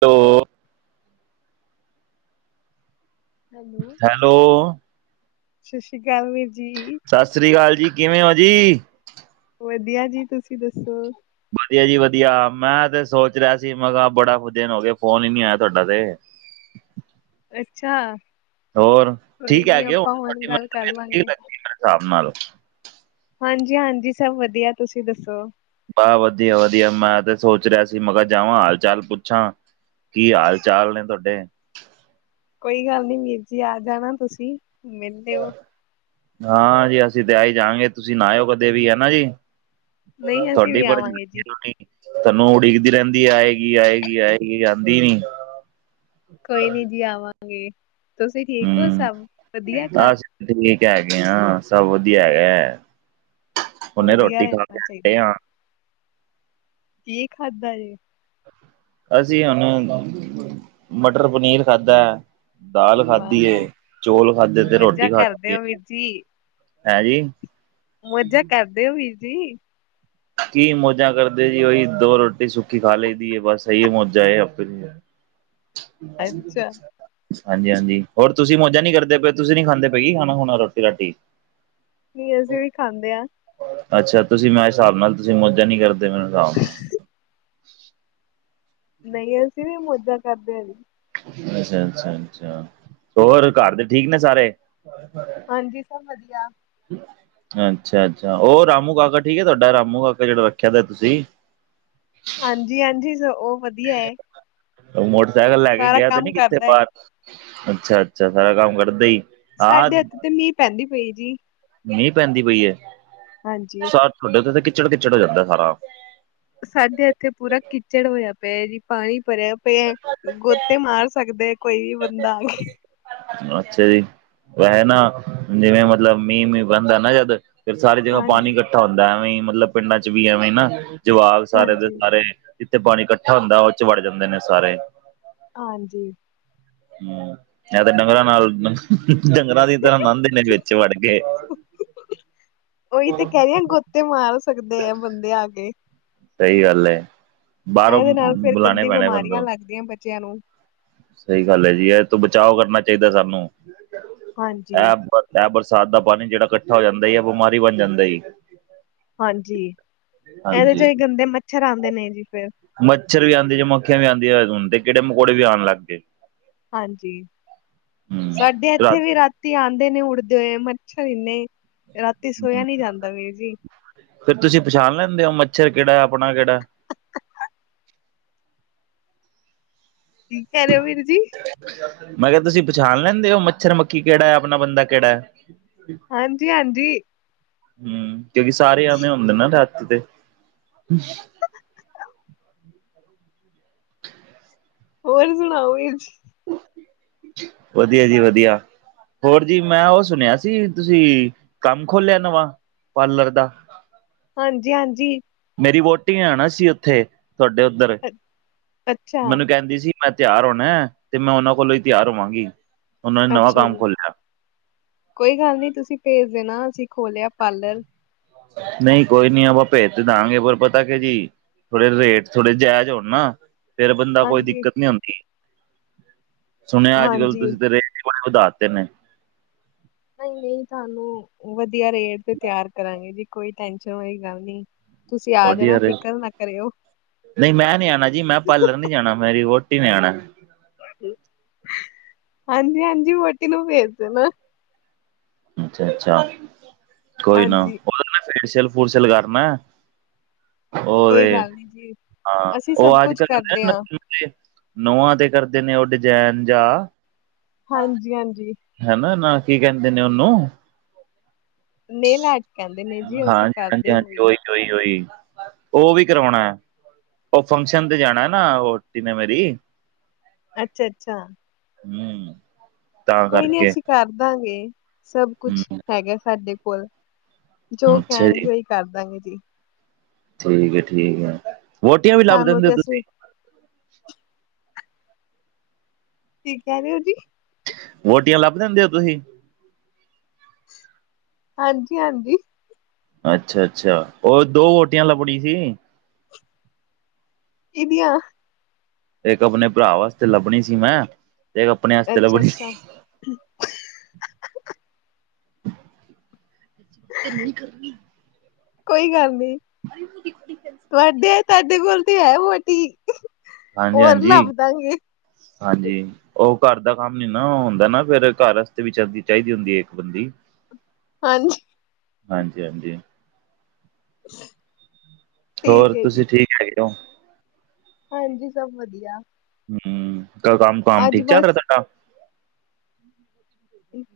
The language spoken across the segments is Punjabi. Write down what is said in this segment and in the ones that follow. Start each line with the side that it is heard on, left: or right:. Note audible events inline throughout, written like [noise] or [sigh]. right: ਤੋ। ਹੈਲੋ।
left: ਸਤਿ ਸ਼੍ਰੀ ਅਕਾਲ ਵੀਰ ਜੀ।
right: ਸਤਿ ਸ਼੍ਰੀ ਅਕਾਲ ਜੀ। ਕਿਵੇਂ ਹੋ ਜੀ?
left: ਵਧੀਆ ਜੀ ਤੁਸੀਂ ਦੱਸੋ?
right: ਵਧੀਆ ਜੀ ਵਧੀਆ। ਮੈਂ ਤੇ ਸੋਚ ਰਿਹਾ ਸੀ, ਮੈਂ ਕਿਹਾ ਬੜਾ ਦਿਨ ਹੋ ਗਏ, ਫੋਨ ਹੀ ਨੀ ਆਇਆ ਤੁਹਾਡਾ ਤੇ।
left: ਅੱਛਾ!
right: ਹੋਰ
left: ਕੋਈ
right: ਠੀਕ
left: ਨੀ
right: ਹੈਗੈ ਹੋ।
left: ਆਪਾਂ
right: ਹੁਣ
left: ਗੱਲ ਕਰ ਲਾਂਗੇ
right: [unintelligible] ਹਿਸਾਬ ਨਾਲ।
left: ਹਾਂਜੀ- ਹਾਂਜੀ ਸਭ ਵਧੀਆ ਤੁਸੀਂ ਦੱਸੋ?
right: ਬਾਹ ਵਧੀਆ- ਵਧੀਆ ਮੈਂ ਤੇ ਸੋਚ ਰਿਹਾ ਸੀ। ਮੈਂ ਕਿਹਾ ਜਾਵਾਂ ਹਾਲ- ਚਾਲ ਪੁੱਛਾਂ। ਕੀ ਹਾਲ ਚਾਲ ਨੇ ਤੁਹਾਡੇ।
left: ਕੋਈ ਗੱਲ ਨੀ ਵੀਰ ਜੀ, ਆ ਜਾਣਾ ਤੁਸੀਂ ਮਿਲ ਲੇਓ।
right: ਹਾਂ ਜੀ, ਅਸੀਂ ਤੇ ਆ ਹੀ ਜਾਵਗੇ। ਤੁਸੀਂ ਨਾ ਆਓ ਕਦੇ ਵੀ, ਹੈ ਨਾ ਜੀ।
left: ਨਹੀਂ ਅਸੀਂ
right: ਤੁਹਾਡੀ
left: ਵੀ
right: ਬ
left: ਆਵਾਂਗੇ ਜੀ
right: [inaudible] ਤਾਨੂੰ ਉਡੀਕਦੀ ਰਹਿੰਦੀ ਹੈ। ਆਏਗੀ-ਆਏਗੀ, ਆਏਗੀ ਆਂਦੀ ਨੀ।
left: ਕੋਈ ਨੀ ਜੀ, ਆਵਾਂਗੇ। ਤੁਸੀਂ ਠੀਕ ਹੋ
right: ਹਮ
left: ਸਭ ਵਧੀਆ ਘਰ।
right: ਅਸੀਂ ਤੇ ਠੀਕ ਹੈਗੇ ਆਂ, ਸਭ ਵਧੀਆ ਹੈਗਾ ਹੈ। ਹੁਨੇ
left: ਵਧੀਆ
right: ਰੋਟੀ ਖਾ ਕੇੇ
left: ਰਹਿਣਾ
right: ਹਟੇ
left: ਚਾਹੀਦਾ ਜੀ
right: ਆ।
left: ਕੀ ਖਾਦਾ ਜੇ?
right: ਅਸੀਂ ਹੁਣ ਮਟਰ- ਪਨੀਰ ਖਾਧਾ ਹੈ। ਦਾਲ
left: ਵਾਹ
right: ਖਾਧੀ
left: ਵਾਹ
right: ਹੈ, ਚੋਲ ਖਾਧੇ ਤੇ
left: ਮੌਜਾਂ
right: ਰੋਟੀ
left: ਕਰਦੇ
right: ਖਾਧੀ
left: ਹੋ ਵੀਰ
right: ਐ, ਹੈਂ ਜੀ।
left: ਮਜਾ ਕਰਦੇ ਹੋ ਵੀਰ ਜੀ।
right: ਕੀ ਮੌੋਜਾਂ ਕਰਦੇ ਜੀ ਉਹੀ ਦੋ ਰੋਟੀ ਸੁੱਕੀ ਖਾ ਲਈ ਦੀ ਬਸ ਇਹੀ ਮੌੋਜਾ ਆਪਣੇ।
left: ਅੱਛਾ
right: ਹਾਂਜੀ ਹਾਂਜੀ ਹੋਰ ਤੁਸੀਂ ਮੌਜਾ ਨਹੀਂ ਕਰਦੇ ਪਏ ਤੁਸੀਂ ਨੀ ਖਾਂਦੇ ਪਏਗੀ ਖਾਣਾ ਖੁਣਾ ਰੋਟੀ ਰਾਟੀ।
left: ਨਹੀਂ ਅਸੀਂ ਵੀ ਖਾਂਦੇ ਹਾਂ।
right: ਅੱਛਾ ਤੁਸੀਂ ਮੇਰੇ ਹਿਸਾਬ ਨਾਲ ਤੁਸੀਂ ਮੌਜਾਂ ਨੀ ਕਰਦੇ ਮੇਰੇ ਹਿਸਾਬ ਨਾਲ।
left: ਨਹੀਂ ਅਸੀਂ ਵੀ ਮੌਜਾਂ ਕਰਦੇ ਹਾਂ ਜੀ।
right: ਅੱਛਾ, ਅੱਛਾ, ਅੱਛਾ ਹੋਰ ਘਰ ਦੇ ਠੀਕ ਨੇ ਸਾਰੇ?
left: ਹਾਂਜੀ ਸਭ ਵਧੀਆ।
right: ਅੱਛਾ ਅੱਛਾ ਉਹ ਰਾਮੂ ਕਾਕਾ ਠੀਕ ਹੈ ਤੁਹਾਡਾ ਰਾਮੂ ਕਾਕਾ ਜਿਹੜਾ ਰੱਖਿਆ ਦਾ ਤੁਸੀਂ।
left: ਹਾਂਜੀ, ਹਾਂਜੀ, ਉਹ ਵਧੀਆ। ਵਧੀਆ ਹੈ।
right: ਮੋਟਰਸਾਈਕਲ ਲੈ ਕੇ
left: ਸਾਰਾ
right: ਗਿਆ ਤੇ
left: ਕੰਮ
right: ਨੀ ਕਿੱਥੇ
left: ਕਰਦਾ ਹੈ
right: ਬਾਹਰ ਅੱਛਾ ਅੱਛਾ ਸਾਰਾ ਕੰਮ ਕਰਦੇ ਹੀ। ਹਾਂ
left: ਸਾਡੇ ਇੱਥੇ ਤੇ ਮੀਂਹ ਪੈਂਦੀ ਪਈ ਜੀ।
right: ਮੀਂਹ ਪੈਂਦੀ ਪਈ ਹੈ।
left: ਹਾਂਜੀ
right: ਸਾ ਤੁਹਾਡੇ ਉਧਰ ਤਾਂ ਕਿਚੜ ਕਿੱਚੜ ਹੋ ਜਾਂਦਾ ਸਾਰਾ।
left: ਸਾਡੇ ਇੱਥੇ ਪੂਰਾ ਕਿਚੜ ਹੋਇਆ ਪਿਆ ਜੀ। ਪਾਣੀ ਭਰਿਆ ਪਏ ਗੋਤੇ ਮਾਰ ਸਕਦੇ ਕੋਈ ਵੀ ਬੰਦਾ।
right: ਅੱਛਾ ਜੀ, ਵੈਸੇ ਨਾ ਜਿਵੇਂ ਮਤਲਬ ਮੀਂਹ ਮੀਂਹ ਬਣਦਾ ਨਾ ਜਦ। ਫਿਰ ਸਾਰੀ ਜਗ੍ਹਾ ਪਾਣੀ
left: ਹਾਂਜੀ
right: ਇਕੱਠਾ ਹੁੰਦਾ ਐਵੇਂ ਹੀ ਮਤਲਬ ਪਿੰਡਾਂ ਚ ਵੀ ਐਵੇਂ ਨਾ ਜਵਾਕ ਸਾਰੇ ਦੇ
left: ਹਾਂਜੀ
right: ਸਾਰੇ। ਜਿੱਥੇ ਪਾਣੀ ਇਕੱਠਾ ਹੁੰਦਾ ਉਹ ਚ ਵੜ ਜਾਂਦੇ ਨੇ ਸਾਰੇ।
left: ਹਾਂਜੀ।
right: ਹਮ ਮ ਤੇ ਡੰਗਰਾਂ ਨਾਲ ਡੰਗਰਾਂ ਦੀ ਇਧਰ ਨਾ ਦੇੇ ਵਿੱਚ ਵੜ ਕੇ। ਠ
left: ਉਹੀ ਤੇ ਕਹਿ ਰਹੀ ਆ ਗੋਤੇ ਮਾਰ ਸਕਦੇ ਆ ਬੰਦੇ ਆ ਕੇ।
right: ਸਹੀ ਗੱਲ ਏ ਬਾਹਰੋਂ
left: ਇਹਦੇ ਨਾਲ ਫੇਰ
right: ਬੁਲਾਣੇ
left: ਗੰਦੀ
right: ਪੈਣੇ ਬੰਦੇ।
left: ਬਿਮਾਰੀਆਂ ਲੱਗਦੀਆਂ ਬੱਚਿਆਂ ਨੂੰ
right: ਸਹੀ ਗੱਲ ਹੈ ਜੀ ਇਹ ਤੋਂ ਬਚਾਓ ਕਰਨਾ ਚਾਹੀਦਾ ਸਾਨੂੰ
left: ਹਾਂਜੀ
right: ਇਹ। ਇਹ ਬਰਸਾਤ ਦਾ ਪਾਣੀ ਜਿਹੜਾ ਇਕੱਠਾ ਹੋ ਜਾਂਦਾ ਹੈ ਬਿਮਾਰੀ ਬਣ ਜਾਂਦਾ ਜੀ।
left: ਹਾਂਜੀ ਇਹਦੇ
right: ਹਾਂਜੀ
left: ਚੋਂ ਹੀ ਗੰਦੇ ਮੱਛਰ ਆਉਂਦੇ ਨੇ ਜੀ ਫੇਰ।
right: ਮੱਛਰ ਵੀ ਆਉਂਦੇ ਜੇ ਮੱਖੀਆਂ ਵੀ ਆਉਂਦੀਆਂ ਤੇ ਹੁਣ ਤੇ ਕੀੜੇ ਮਕੌੜੇ ਵੀ ਆਉਣ ਲੱਗ ਗਏ।
left: ਹਾਂਜੀ
right: ਹੂੰ
left: ਸਾਡੇ ਇੱਥੇ
right: ਰਾਤ
left: ਵੀ ਰਾਤੀ। ਰਾਤੀ ਆਉਂਦੇ ਨੇ ਉੱਡਦੇ ਹੋਏ ਮੱਛਰ ਇੰਨੇ ਰਾਤੀ ਸੋਇਆ ਨੀ ਜਾਂਦਾ ਵੀਰ ਜੀ।
right: ਫਿਰ ਤੁਸੀਂ ਪਛਾਣ ਲੈਂਦੇ ਹੋ ਮੱਛਰ ਕਿਹੜਾ ਆਪਣਾ ਕਿਹੜਾ।
left: ਕੀ ਕਹਿ ਰਹੇ ਹੋ ਵੀਰ ਜੀ?
right: ਮੈਂ ਕਿਹਾ ਤੁਸੀਂ ਪਛਾਣ ਲੈਂਦੇ ਹੋ ਮੱਛਰ ਮੱਖੀ ਕਿਹੜਾ ਹੈ ਆਪਣਾ ਬੰਦਾ ਕਿਹੜਾ ਹੈ?
left: ਹਾਂਜੀ ਹਾਂਜੀ।
right: ਹਮ ਕਿਉਂਕਿ ਸਾਰੇ ਆਵੇ ਹੁੰਦੇ ਨਾ ਰਾਤੀ ਤੇ।
left: ਹੋਰ ਸੁਣਾਓ ਵੀਰ ਜੀ।
right: ਵਧੀਆ ਜੀ ਵਧੀਆ। ਹੋਰ ਜੀ ਮੈਂ ਉਹ ਸੁਣਿਆ ਸੀ ਤੁਸੀਂ ਕੰਮ ਖੋਲਿਆ ਨਵਾਂ ਪਾਰਲਰ ਦਾ।
left: ਹਾਂਜੀ ਹਾਂਜੀ।
right: ਮੇਰੀ ਵਹੁਟੀ ਨੇ ਆਉਣਾ ਸੀ ਉੱਥੇ ਤੁਹਾਡੇ ਉੱਧਰ।
left: ਹ
right: ਮੈਨੂੰ ਕਹਿੰਦੀ ਸੀ ਮੈਂ ਤਿਆਰ ਹੋਣਾ ਹੈ ਤੇ ਮੈਂ ਉਹਨਾਂ ਕੋਲੋਂ ਹੀ ਤਿਆਰ ਹੋਵਾਂਗੀ। ਉਹਨਾਂ ਨੇ ਨਵਾਂ
left: ਅੱਛਾ
right: ਕੰਮ
left: ਜੀ।
right: ਖੋਲਿਆ
left: ਕੋਈ ਗੱਲ ਨੀ ਤੁਸੀਂ ਭੇਜ ਦੇਣਾ, ਅਸੀਂ ਖੋਲਿਆ ਪਾਰਲਰ।
right: ਨਹੀਂ ਕੋਈ ਨੀ ਆਪਾ ਭੇਜ ਤੇ ਦਵਾਂਗੇ ਪਰ ਪਤਾ ਕਿ ਜੀ। ਥੋੜੇ ਰੇਟ ਥੋੜੇ ਜਾਇਜ਼ ਹੋਣ ਨਾ ਫਿਰ ਬੰਦਾ ਕੋਈ
left: ਹਾਂਜੀ
right: ਦਿੱਕਤ ਨੀ ਆਉਦੀ। ਸੁਣਿਆ ਅੱਜ ਕੱਲ
left: ਹਾਂਜੀ
right: ਤੁਸੀਂ ਤੇ ਰੇਟ ਬੜੇ ਵਧਾ ਦਿੱਤੇ ਨੇ।
left: ਨਹੀਂ ਨਹੀਂ ਤੁਹਾਨੂੰ ਵਧੀਆ ਰੇਟ ਤੇ ਤਿਆਰ ਕਰਾਂਗੇ ਜੀ ਕੋਈ ਟੈਸ਼ਨ ਵਾਲੀ ਗੱਲ ਨਹੀ ਹੈ।
right: ਵਧੀਆ ਰੇਟ ਨਹੀਂ ਮੈਂ ਨੀ ਆਉਣਾ ਜੀ ਮੈਂ ਪਾਰਲਰ ਨੀ ਜਾਣਾ ਮੇਰੀ ਵਹੁਟੀ ਨੇ ਆਉਣੈ।
left: ਹਾਂਜੀ- ਹਾਂਜੀ, ਵੋਟੀ ਨੂੰ ਭੇਜ ਦੇ ਨਾਂ।
right: ਅੱਛਾ- ਅੱਛਾ। ਕੋਈ ਨਾ
left: ਹਾਂਜੀ
right: ਉਹਦੇ ਨਾ ਫੇਸ਼ਿਅਲ ਫੁਸ਼ਿਅਲ ਕਰਨਾ ਏ। ਉਹ ਤੇ,
left: ਕੋਈ ਗੱਲ ਨੀ ਜੀ
right: ਹਾਂ
left: ਅਸੀਂ ਸਭ
right: ਉਹ ਅੱਜ
left: ਕੁਛ
right: ਕੱਲ
left: ਕਰਦੇ ਹਾਂ
right: [unintelligible] ਨੋਹਾਂ ਤੇ ਕਰਦੇ ਨੇ ਉਹ ਡਿਜਾਇਨ ਜਾਂ।
left: ਹਾਂਜੀ- ਹਾਂਜੀ।
right: ਹਨਾ ਨਾ, ਕੀ ਕਹਿੰਦੇ ਨੇ ਉਹਨੂੰ।
left: ਨੇਲ ਆਰਟ, ਕਹਿੰਦੇ ਨੇ ਜੀ। ਅਸੀਂ ਕਰਦੇ ਹੋ ਵੀ
right: ਓਣੀ- ਓਣੀ, ਉਹ ਵੀ ਕਰਾਉਣਾ ਹੈ। ਉਹ ਫੰਕਸ਼ਨ ਤੇ ਜਾਣਾ ਨਾ ਵੋਟੀ ਨੇ ਮੇਰੀ।
left: ਅੱਛਾ- ਅੱਛਾ।
right: ਹਾਂ।
left: ਕੋਈ ਨੀ ਅਸੀਂ ਕਰ ਦਾਂਗੇ। ਸਭ ਕੁਛ
right: ਹੂੰ
left: ਹੈਗਾ ਸਾਡੇ ਕੋਲ। ਜੋ
right: ਅੱਛਾ ਜੀ
left: ਕਹਿਣਗੇ, ਉਹੀ ਕਰਦਾਂਗੇ ਜੀ।
right: ਠੀਕ ਏ- ਠੀਕ ਏ, ਵੋਟੀਆਂ ਵੀ ਲੱਭ
left: ਤੁਹਾਨੂੰ
right: ਦਿੰਦੇ।
left: ਤੇ ਅਸੀਂ
right: ਤੁਸੀਂ
left: ਕੀ ਕਹਿ ਰਹੇ ਹੋ ਜੀ?
right: ਵੋਟੀਆਂ ਲੱਭ ਦਿੰਦੇ ਹੋ ਤੁਸੀਂ?
left: ਹਾਂਜੀ- ਹਾਂਜੀ।
right: ਅੱਛਾ- ਅੱਛਾ। ਹੋਰ ਦੋ ਵੋਟੀਆਂ ਲੱਭਣੀ ਸੀ।
left: ਕਿਦੀਆਂ?
right: ਇੱਕ ਆਪਣੇ ਭਰਾ ਵਾਸਤੇ, ਲੱਭਣੀ ਸੀ ਮੈਂ। ਤੇ ਆਪਣੇ ਵਾਸਤੇ
left: ਅੱਛਾ-
right: ਲੱਭਣੀ
left: ਅੱਛਾ।
right: ਸੀ ਇੰਨੀ ਗਰਮੀ!
left: ਕੋਈ ਗੱਲ ਨੀ।
right: ਬ [unintelligible]
left: ਵੈਸੇ, ਤੁਹਾਡੇ ਕੋਲ ਤੇ ਹੈ ਵੋਟੀ।
right: ਹਾਂਜੀ-
left: ਹੋਰ
right: ਹਾਂਜੀ।
left: ਲੱਭ ਦਾਂਗੇ
right: ਹਾਂਜੀ। ਉਹ ਘਰ ਦਾ ਕੰਮ ਨੀ ਨਾ ਉਹ ਹੁੰਦਾ ਨਾ ਫੇਰ। ਘਰ ਵਾਸਤੇ ਵੀੱ ਚਾਹੀਦੀ ਹੁੰਦੀ ਹੈ ਇੱਕ ਬੰਦੀ।
left: ਹਾਂਜੀ।
right: ਹਾਂਜੀ- ਹਾਂਜੀ।
left: ਹ [unintelligible]
right: ਹੋਰ। ਤੁਸੀਂ ਠੀਕ ਹੈਗੇ ਹੋ?
left: ਹਾਂਜੀ, ਸਭ ਵਧੀਆ।
right: ਹੂੰ। ਕੰਮ, ਕਮ
left: ਅੱਜ
right: ਠੀਕ ਚੱਲ ਰਿਹਾ
left: ਬਸ
right: ਤੁਹਾਡਾ?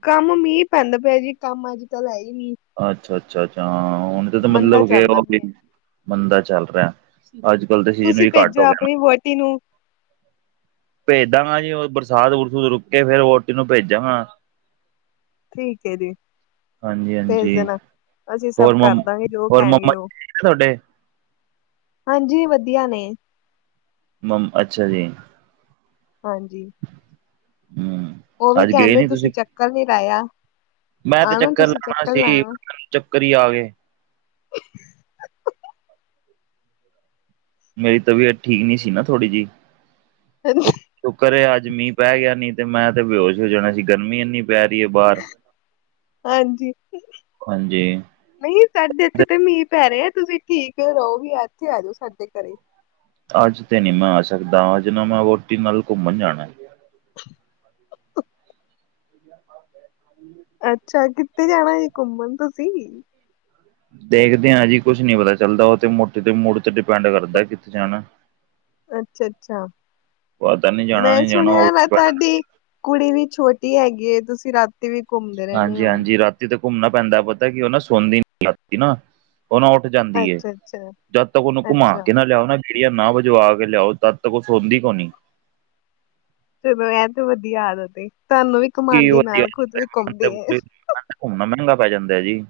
left: ਕੰਮ ਮੀਂਹ ਪੈਂਦਾ ਪਿਆ ਜੀ। ਕੰਮ ਅੱਜ ਕੱਲ ਹੈ ਹੀ ਨੀ।
right: ਅੱਛਾ- ਅੱਛਾ, ਅੱਛਾ। ਹਾਂ ਹੁਣ ਤਾਂ, ਤਾਂ
left: ਮੰਦਾ
right: ਮਤਲਬ ਕਿ
left: ਚੱਲਦਾ ਪਿਆ
right: ਬੰਦਾ ਚੱਲ ਰਿਹਾ। ਅੱਜ ਕਲ ਦੇ ਸੀਜ਼ਨ
left: ਤੁਸੀਂ
right: ਵੀ ਘੱਟ
left: ਭੇਜੋ
right: ਹੋ ਗਏ ਨੇ।
left: ਆਪਣੀ ਵੋਟੀ ਨੂੰ।
right: ਭੇਜ ਦਾਂਗਾ ਜੀ, ਉਹ ਬਰਸਾਤ ਬਰਸੂਤ ਰੁਕ ਕੇ ਫੇਰ ਓਟੀ ਨੂੰ ਭੇਜਾਂਗਾ।
left: ਠੀਕ ਹੈ ਜੀ।
right: ਹਾਂਜੀ
left: ਭੇਜ
right: ਹਾਂਜੀ
left: ਦੇਣਾ। ਅਸੀਂ ਸਭ
right: ਹੋਰ ਮੰਮ
left: ਕਰਦਾਂਗੇ ਜੋ
right: ਹੋਰ
left: ਕਹਿਣਗੇ
right: ਮੰਮਾ
left: ਉਹ।
right: ਜੀ ਠੀਕ ਨੇ ਤੁਹਾਡੇ
left: ਹਾਂਜੀ ਵਧੀਆ ਨੇ।
right: ਮਮ ਅੱਛਾ ਜੀ।
left: ਹਾਂਜੀ।
right: ਹੂੰ,
left: ਉਹ ਵੀ
right: ਅੱਜ ਗਏ
left: ਕਹਿੰਦੇ,
right: ਨੀ
left: ਤੁਸੀਂ ਚੱਕਰ ਨੀ ਲਾਇਆ।
right: ਮੈਂ ਤੇ
left: ਆਣਾ
right: ਚੱਕਰ
left: ਤੁਸੀਂ
right: ਲਾਣਾ ਸੀ।
left: ਲਾਣਾ
right: ਮੈਨੂੰ ਚੱਕਰ ਹੀ ਆ ਗਏ। ਮੇਰੀ ਤਬੀਅਤ ਠੀਕ ਨੀ ਸੀ ਨਾ ਥੋੜੀ ਜਿਹੀ।
left: ਹ [unintelligible]
right: ਸ਼ੁੱਕਰ ਹੈ। ਅੱਜ ਮੀਂਹ ਪੈ ਗਿਆ ਨੀ ਤੇ ਮੈਂ ਤੇ ਬੇਹੋਸ਼ ਹੋ ਜਾਣਾ ਸੀ। ਗਰਮੀਂ ਇੰਨੀ ਪੈ ਰਹੀ ਹੈ ਬਾਹਰ।
left: ਹਾਂਜੀ।
right: ਹਾਂਜੀ।
left: ਨਈ ਸਾਡੇ
right: ਤੇ
left: ਇੱਥੇ ਤਾ ਮੀਂਹ ਪੈ ਰਹੇ ਆ ਤੁਸੀ ਠੀਕ ਰਹੋ ਵੀ ਇੱਥੇ ਆ ਜਾਓ ਸਾਡੇ ਘਰੇ।
right: ਅੱਜ ਤੇ ਨੀ ਮੈਂ ਆ ਸਕਦਾ ਅੱਜ ਨਾ ਮੈਂ ਵੋਹਟੀ ਨਾਲ ਘੁੰਮਣ ਜਾਣਾ।
left: [unintelligible]
right: [unintelligible] ਹਮ [unintelligible]
left: ਅੱਛਾ ਕਿੱਥੇ ਜਾਣਾ ਜੀ ਘੁੰਮਣ ਤੁਸੀ?
right: ਦੇਖਦੇ ਹਾਂ ਜੀ ਕੁੱਛ ਨੀ ਪਤਾ ਚੱਲਦਾ ਉਹ ਤੇ ਵੋਹਟੀ ਦੇ ਮੁੜ ਤੇ ਡਿਪੈਂਡ ਕਰਦਾ ਕਿੱਥੇ ਜਾਣਾ।
left: ਅੱਛਾ-ਅੱਛਾ
right: ਪਤਾ ਨੀ ਜਾਣਾ
left: ਮੈਂ
right: ਨੀ ਜਾਣਾ ਉਹ
left: ਸੁਣਿਆ ਤੁਹਾਡੀ ਕੁੜੀ ਵੀ ਛੋਟੀ ਹੈਗੀ ਏ ਤੁਸੀ ਰਾਤ
right: ਹਾਂਜੀ-ਹਾਂਜੀ ਰਾਤੀ ਤੇ ਘੁੰਮਣਾ ਪੈਂਦਾ ਪਤਾ ਕੀ ਉਹ ਨਾ ਸੋਦੀ ਨੀ ਰਾਤੀ ਨਾ। ਉਹ ਨਾ ਉੱਠ ਜਾਂਦੀ ਏ,
left: ਅੱਛਾ ਅੱਛਾ
right: ਜਦ ਤੱਕ ਉਹਨੂੰ ਘੁੰਮਾ
left: ਅੱਛਾ
right: ਕੇ ਨਾ ਲਿਆੳ ਨਾ ਗੇੜੀਆਂ ਨਾ ਵਜਵਾ ਕੇ ਲਿਆਓ ਜਦ ਤੱਕ ਉਹ ਸੋੰਦੀ ਕੋਣੀ।
left: ਚਲੋ ਐ ਤੇ ਵਧੀਆ ਆਦਤ ਏ ਤੁਹਾਨੂੰ ਵੀ
right: ਕੀ
left: ਘੁਮਾਉਦੀ
right: ਵਧੀਆ
left: ਨਾਲ ਖੁਦ ਵੀ ਘੁੰਮਦੀ ਏ।
right: ਘੁੰਮਣਾ ਮਹਿੰਗਾ ਪੈ ਜਾਂਦਾ ਜੀ।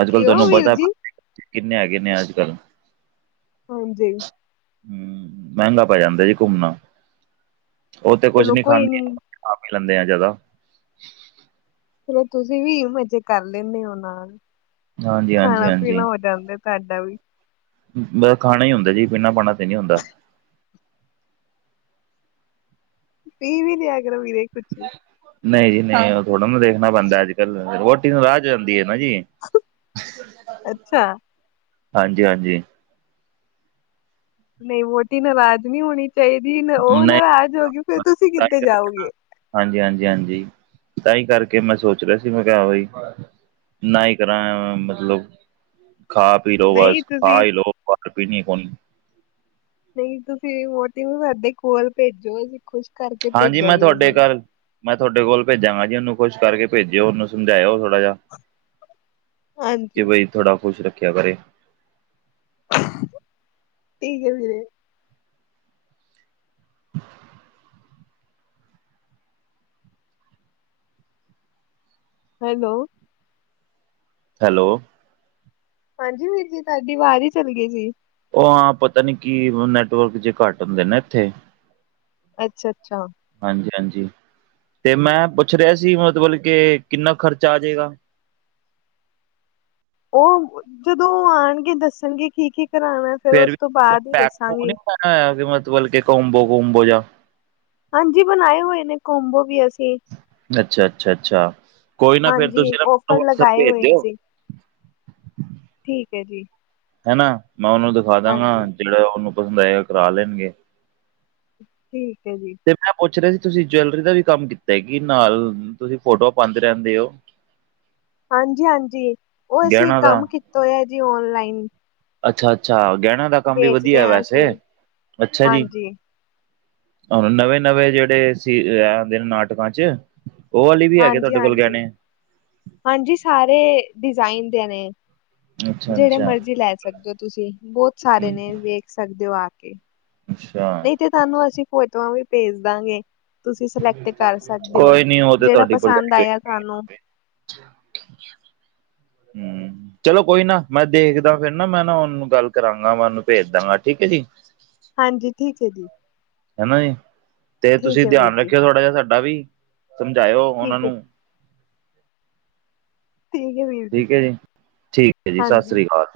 right: ਅੱਜ ਕੱਲ
left: ਕਿਉਂ
right: ਤੁਹਾਨੂੰ
left: ਵੀਰ
right: ਪਤਾ
left: ਜੀ
right: [inaudible] ਕਿੰਨੇ ਹੈਗੇ ਨੇ ਅੱਜ ਕੱਲ।
left: ਹਾਂਜੀ
right: ਹਮ ਮਹਿੰਗਾ ਪੈ ਜਾਂਦਾ ਜੀ ਘੁੰਮਣਾ ਉਹ ਤੇ ਕੁੱਛ
left: ਚਲੋ
right: ਨੀ
left: ਕੋਈ
right: ਖਾਂਦੀ ਆਪ ਲੈਂਦੇ ਆ ਜਾਦਾ।
left: ਫਿਰ ਤੁਸੀ ਵੀ ਮਜ਼ੇ ਕਰ ਲੈਂਦੇ ਹੋ ਨਾਲ
right: ਹਾਂਜੀ ਹਾਂਜੀ
left: ਖਾਣਾ ਪੀਣਾ
right: ਹਾਂਜੀ
left: ਹੋ ਜਾਂਦਾ ਤੁਹਾਡਾ ਵੀ।
right: ਖਾਣਾ ਹੀ ਹੁੰਦਾ ਜੀ ਪੀਣਾ-ਪਾਣਾ ਤੇ ਨੀ ਹੁੰਦਾ।
left: ਪੀ ਵੀ ਲਿਆ ਕਰ ਵੀਰੇ ਕੁੱਛ।
right: ਨਈ ਜੀ ਨਈ ਉਹ ਥੋੜ੍ਹਾ ਨਾ ਦੇਖਣਾ ਪੈਂਦਾ ਅੱਜ ਕੱਲ ਵੋਹਟੀ ਨਰਾਜ਼ ਹੋ ਜਾਂਦੀ ਹੈ ਨਾ ਜੀ।
left: ਅੱਛਾ
right: ਹਾਂਜੀ-ਹਾਂਜੀ
left: ਨਈ ਵੋਹਟੀ ਨਾਰਾਜ਼ ਨੀ ਹੋਣੀ ਚਾਹੀਦੀ ਉਹ
right: ਨਹੀਂ
left: ਨਾਰਾਜ਼ ਹੋ ਗਈ ਫਿਰ ਤੁਸੀਂ ਕਿੱਥੇ ਜਾਓਗੇ।
right: ਹਾਂਜੀ-ਹਾਂਜੀ, ਹਾਂਜੀ ਤਾਹੀ ਕਰਕੇ ਮੈਂ ਸੋਚ ਰਿਹਾ ਸੀ ਮੈਂ ਕਿਹਾ ਉਹੀ ਨਾ ਹੀ ਕਰਾ ਮਤਲੱਬ ਖਾ ਪੀਲੋੋ
left: ਨਹੀਂ
right: ਬੱਸ ਖਾ
left: ਤੁਸੀਂ
right: ਲੋ ਪਰ ਪੀਣੀ ਕੋਣੀ।
left: ਨਈ ਤੁਸੀ ਵੋਹਟੀ ਨੂੰ ਸਾਡੇ ਕੋਲ ਭੇਜੋ ਅਸੀ ਖੁਸ਼ ਕਰਕੇ
right: ਹਾਂਜੀ ਮੈਂ
left: ਭੇਜਾਂਗੇ
right: ਤੁਹਾਡੇ
left: ਉਨੂੰ।
right: ਘਰ ਮੈਂ ਤੁਹਾਡੇ ਕੋਲ ਭੇਜਾਂਗਾ ਜੀ ਉਹਨੂੰ ਖੁਸ਼ ਕਰਕੇ ਭੇਜਿਓ ਉਹਨੂੰ ਸਮਝਾਇਓ ਥੋੜ੍ਹਾ ਜਿਹਾ। ਕਿ
left: ਹਾਂਜੀ
right: ਬਈ ਥੋੜ੍ਹਾ ਖੁਸ਼ ਰੱਖਿਆ ਕਰੇ।
left: ਠੀਕ ਹੈ ਵੀਰੇ।
right: [unintelligible]
left: ਹੈਲੋ
right: ਹੈਲੋ
left: ਹਾਂਜੀ ਵੀਰ ਜੀ ਤੁਹਾਡੀ ਆਵਾਜ਼ ਹੀ ਚੱਲੀ ਗਈ ਸੀ।
right: ਉਹ ਹਾਂ ਪਤਾ ਨੀ ਕੀ ਨੈੱਟਵਰਕ ਜੇ ਘੱਟ ਹੁੰਦੇ ਨੇ ਇੱਥੇ।
left: ਅੱਛਾ-ਅੱਛਾ
right: ਹਾਂਜੀ-ਹਾਂਜੀ ਤੇ ਮੈਂ ਪੁੱਛ ਰਿਹਾ ਸੀ ਮਤਬੱਲ ਕੇ ਕਿੰਨਾ ਖਰਚਾ ਆ ਜਾਏਗਾ।
left: ਉਹ ਜਦੋਂ ਆਉਣਗੇ ਦੱਸਣਗੇ ਕੀ-ਕੀ ਕਰਾਣਾ ਫਿਰ ਉਸ ਤੋਂ ਬਾਦ ਹੀ ਦੱਸਾਂਗੀ।
right: ਇਹ ਕਿ ਮਤਬਲ ਕੋਂਬੋ ਕੁਂਬੋ ਜਾ।
left: ਹਾਂਜੀ ਬਣਾਏ ਹੋਏ ਨੇ ਕੋਂਬੋ ਵੀ ਅਸ ਸੀ
right: ਅੱਛਾ ਅੱਛਾ ਅੱਛਾ ਕੋਈ ਨਾ ਫੇਰ
left: ਹਾਂਜੀ
right: ਤੁਸੀਂ ਨਾ ਮੈਨੂੰ
left: ਔਫਰ
right: ਵਟਸਐਪ
left: ਲਗਾਏ
right: ਭੇਜ
left: ਹੋਏ
right: ਦਿਓ
left: ਅਸੀ। ਠੀਕ ਹੈ ਜੀ।
right: ਹਨਾ ਮੈਂ ਉਹਨੂੰ ਦਿਖਾ ਦਾਂਗਾ
left: ਹਾਂਜੀ
right: ਜਿਹੜਾ ਉਹਨੂੰ ਪਸੰਦ ਆਏਗਾ ਕਰਾ ਲੈਣਗੇ।
left: ਠੀਕ ਏ ਜੀ।
right: ਤੇ ਮੈਂ ਪੁੱਛ ਰਿਹਾ ਸੀ ਤੁਸੀ ਜੈਲਰੀ ਦਾ ਵੀ ਕੰਮ ਕੀਤਾ ਕਿ ਨਾਲ ਤੁਸੀ ਫੋਟੋਆ ਪਾਦੇ ਰਹਿੰਦੇ ਹੋ। [unintelligible]
left: ਹਾਂਜੀ-ਹਾਂਜੀ ਉਹ ਅਸੀਂ
right: ਗਹਿਣਾ
left: ਕੰਮ
right: ਦਾ
left: ਕੀਤਾ ਹੋਇਆ ਜੀ ਔਨਲਾਈਨ।
right: ਅੱਛਾ-ਅੱਛਾ ਗਹਿਣ ਦਾ ਕੰਮ ਵੀ ਵਧੀਆ
left: ਹਾਂ
right: ਵੈਸੇ
left: ਅਸੀਂ
right: ਅੱਛਾ ਜੀ।
left: ਹਾਂਜੀ
right: ਨਵੇਂ-ਨਵੇਂ ਜਿਹੜੇ ਸੀ ਆਦੇ ਨਾਟਕਾਂ ਚ ਉਹ ਵਾਲੀ ਵੀ ਹੈਗੇ
left: ਹਾਂਜੀ,
right: ਤੁਹਾਡੇ ਕੋਲ
left: ਹਾਂਜੀ,
right: ਗਹਿਣੇ?
left: ਹਾਂਜੀ ਸਾਰੇ ਡਿਜ਼ਾਇਨ ਦੇ ਨੇ ਜਿਹੜੇ
right: ਅੱਛਾ-ਅੱਛਾ
left: ਮਰਜੀ ਲੈ ਸਕਦੇ ਹੋ ਤੁਸੀਂ ਬਹੁਤ ਸਾਰੇ
right: ਹੂੰ
left: ਨੇ ਵੇਖ ਸਕਦੇ ਹੋ ਆ ਕੇ
right: ਅੱਛਾ।
left: ਨਹੀਂ ਤੇ ਤੁਹਾਨੂੰ ਅਸੀਂ ਫੋਟੋਆਂ ਵੀ ਭੇਜ ਦਾਂਗੇ। ਤੁਸੀਂ ਸਿਲੈਕਟ ਕਰ ਸਕਦੇ ਹੋ
right: ਕੋਈ ਨੀ
left: ਜਿਹੜਾ ਪਸੰਦ ਆਇਆ ਤੁਹਾਨੂੰ
right: ਹੂ,,, ਚਲੋ ਕੋਈ ਨਾ ਮੈਂ ਦੇਖਦਾ ਫਿਰ ਨਾ ਮੈਂ ਨਾ ਉਹਨੂੰ ਗੱਲ ਕਰਾਂਗਾ ਮੈਂ ਉਹਨੂੰ ਭੇਜ ਦਾਂਗਾ ਠੀਕ ਹੈ ਜੀ।
left: ਹਾਂਜੀ ਠੀਕ ਹੈ ਜੀ
right: ਹਨਾ ਜੀ ਤੇ
left: ਠੀਕ
right: ਤੁਸੀਂ
left: ਹੈ ਵੀਰ
right: ਧਿਆਨ
left: ਜੀ
right: ਰੱਖਿਓ ਥੋੜਾ ਜਿਹਾ ਸਾਡਾ ਵੀ ਸਮਝਾਇਓ ਉਹਨਾਂ
left: ਠੀਕ ਹੈ
right: ਨੂੰ
left: ਠੀਕ ਹੈ ਵੀਰ
right: ਠੀਕ ਹੈ ਜੀ ਠੀਕ ਹੈ ਜੀ ਸਤਿ
left: ਹਾਂਜੀ
right: ਸ੍ਰੀ ਅਕਾਲ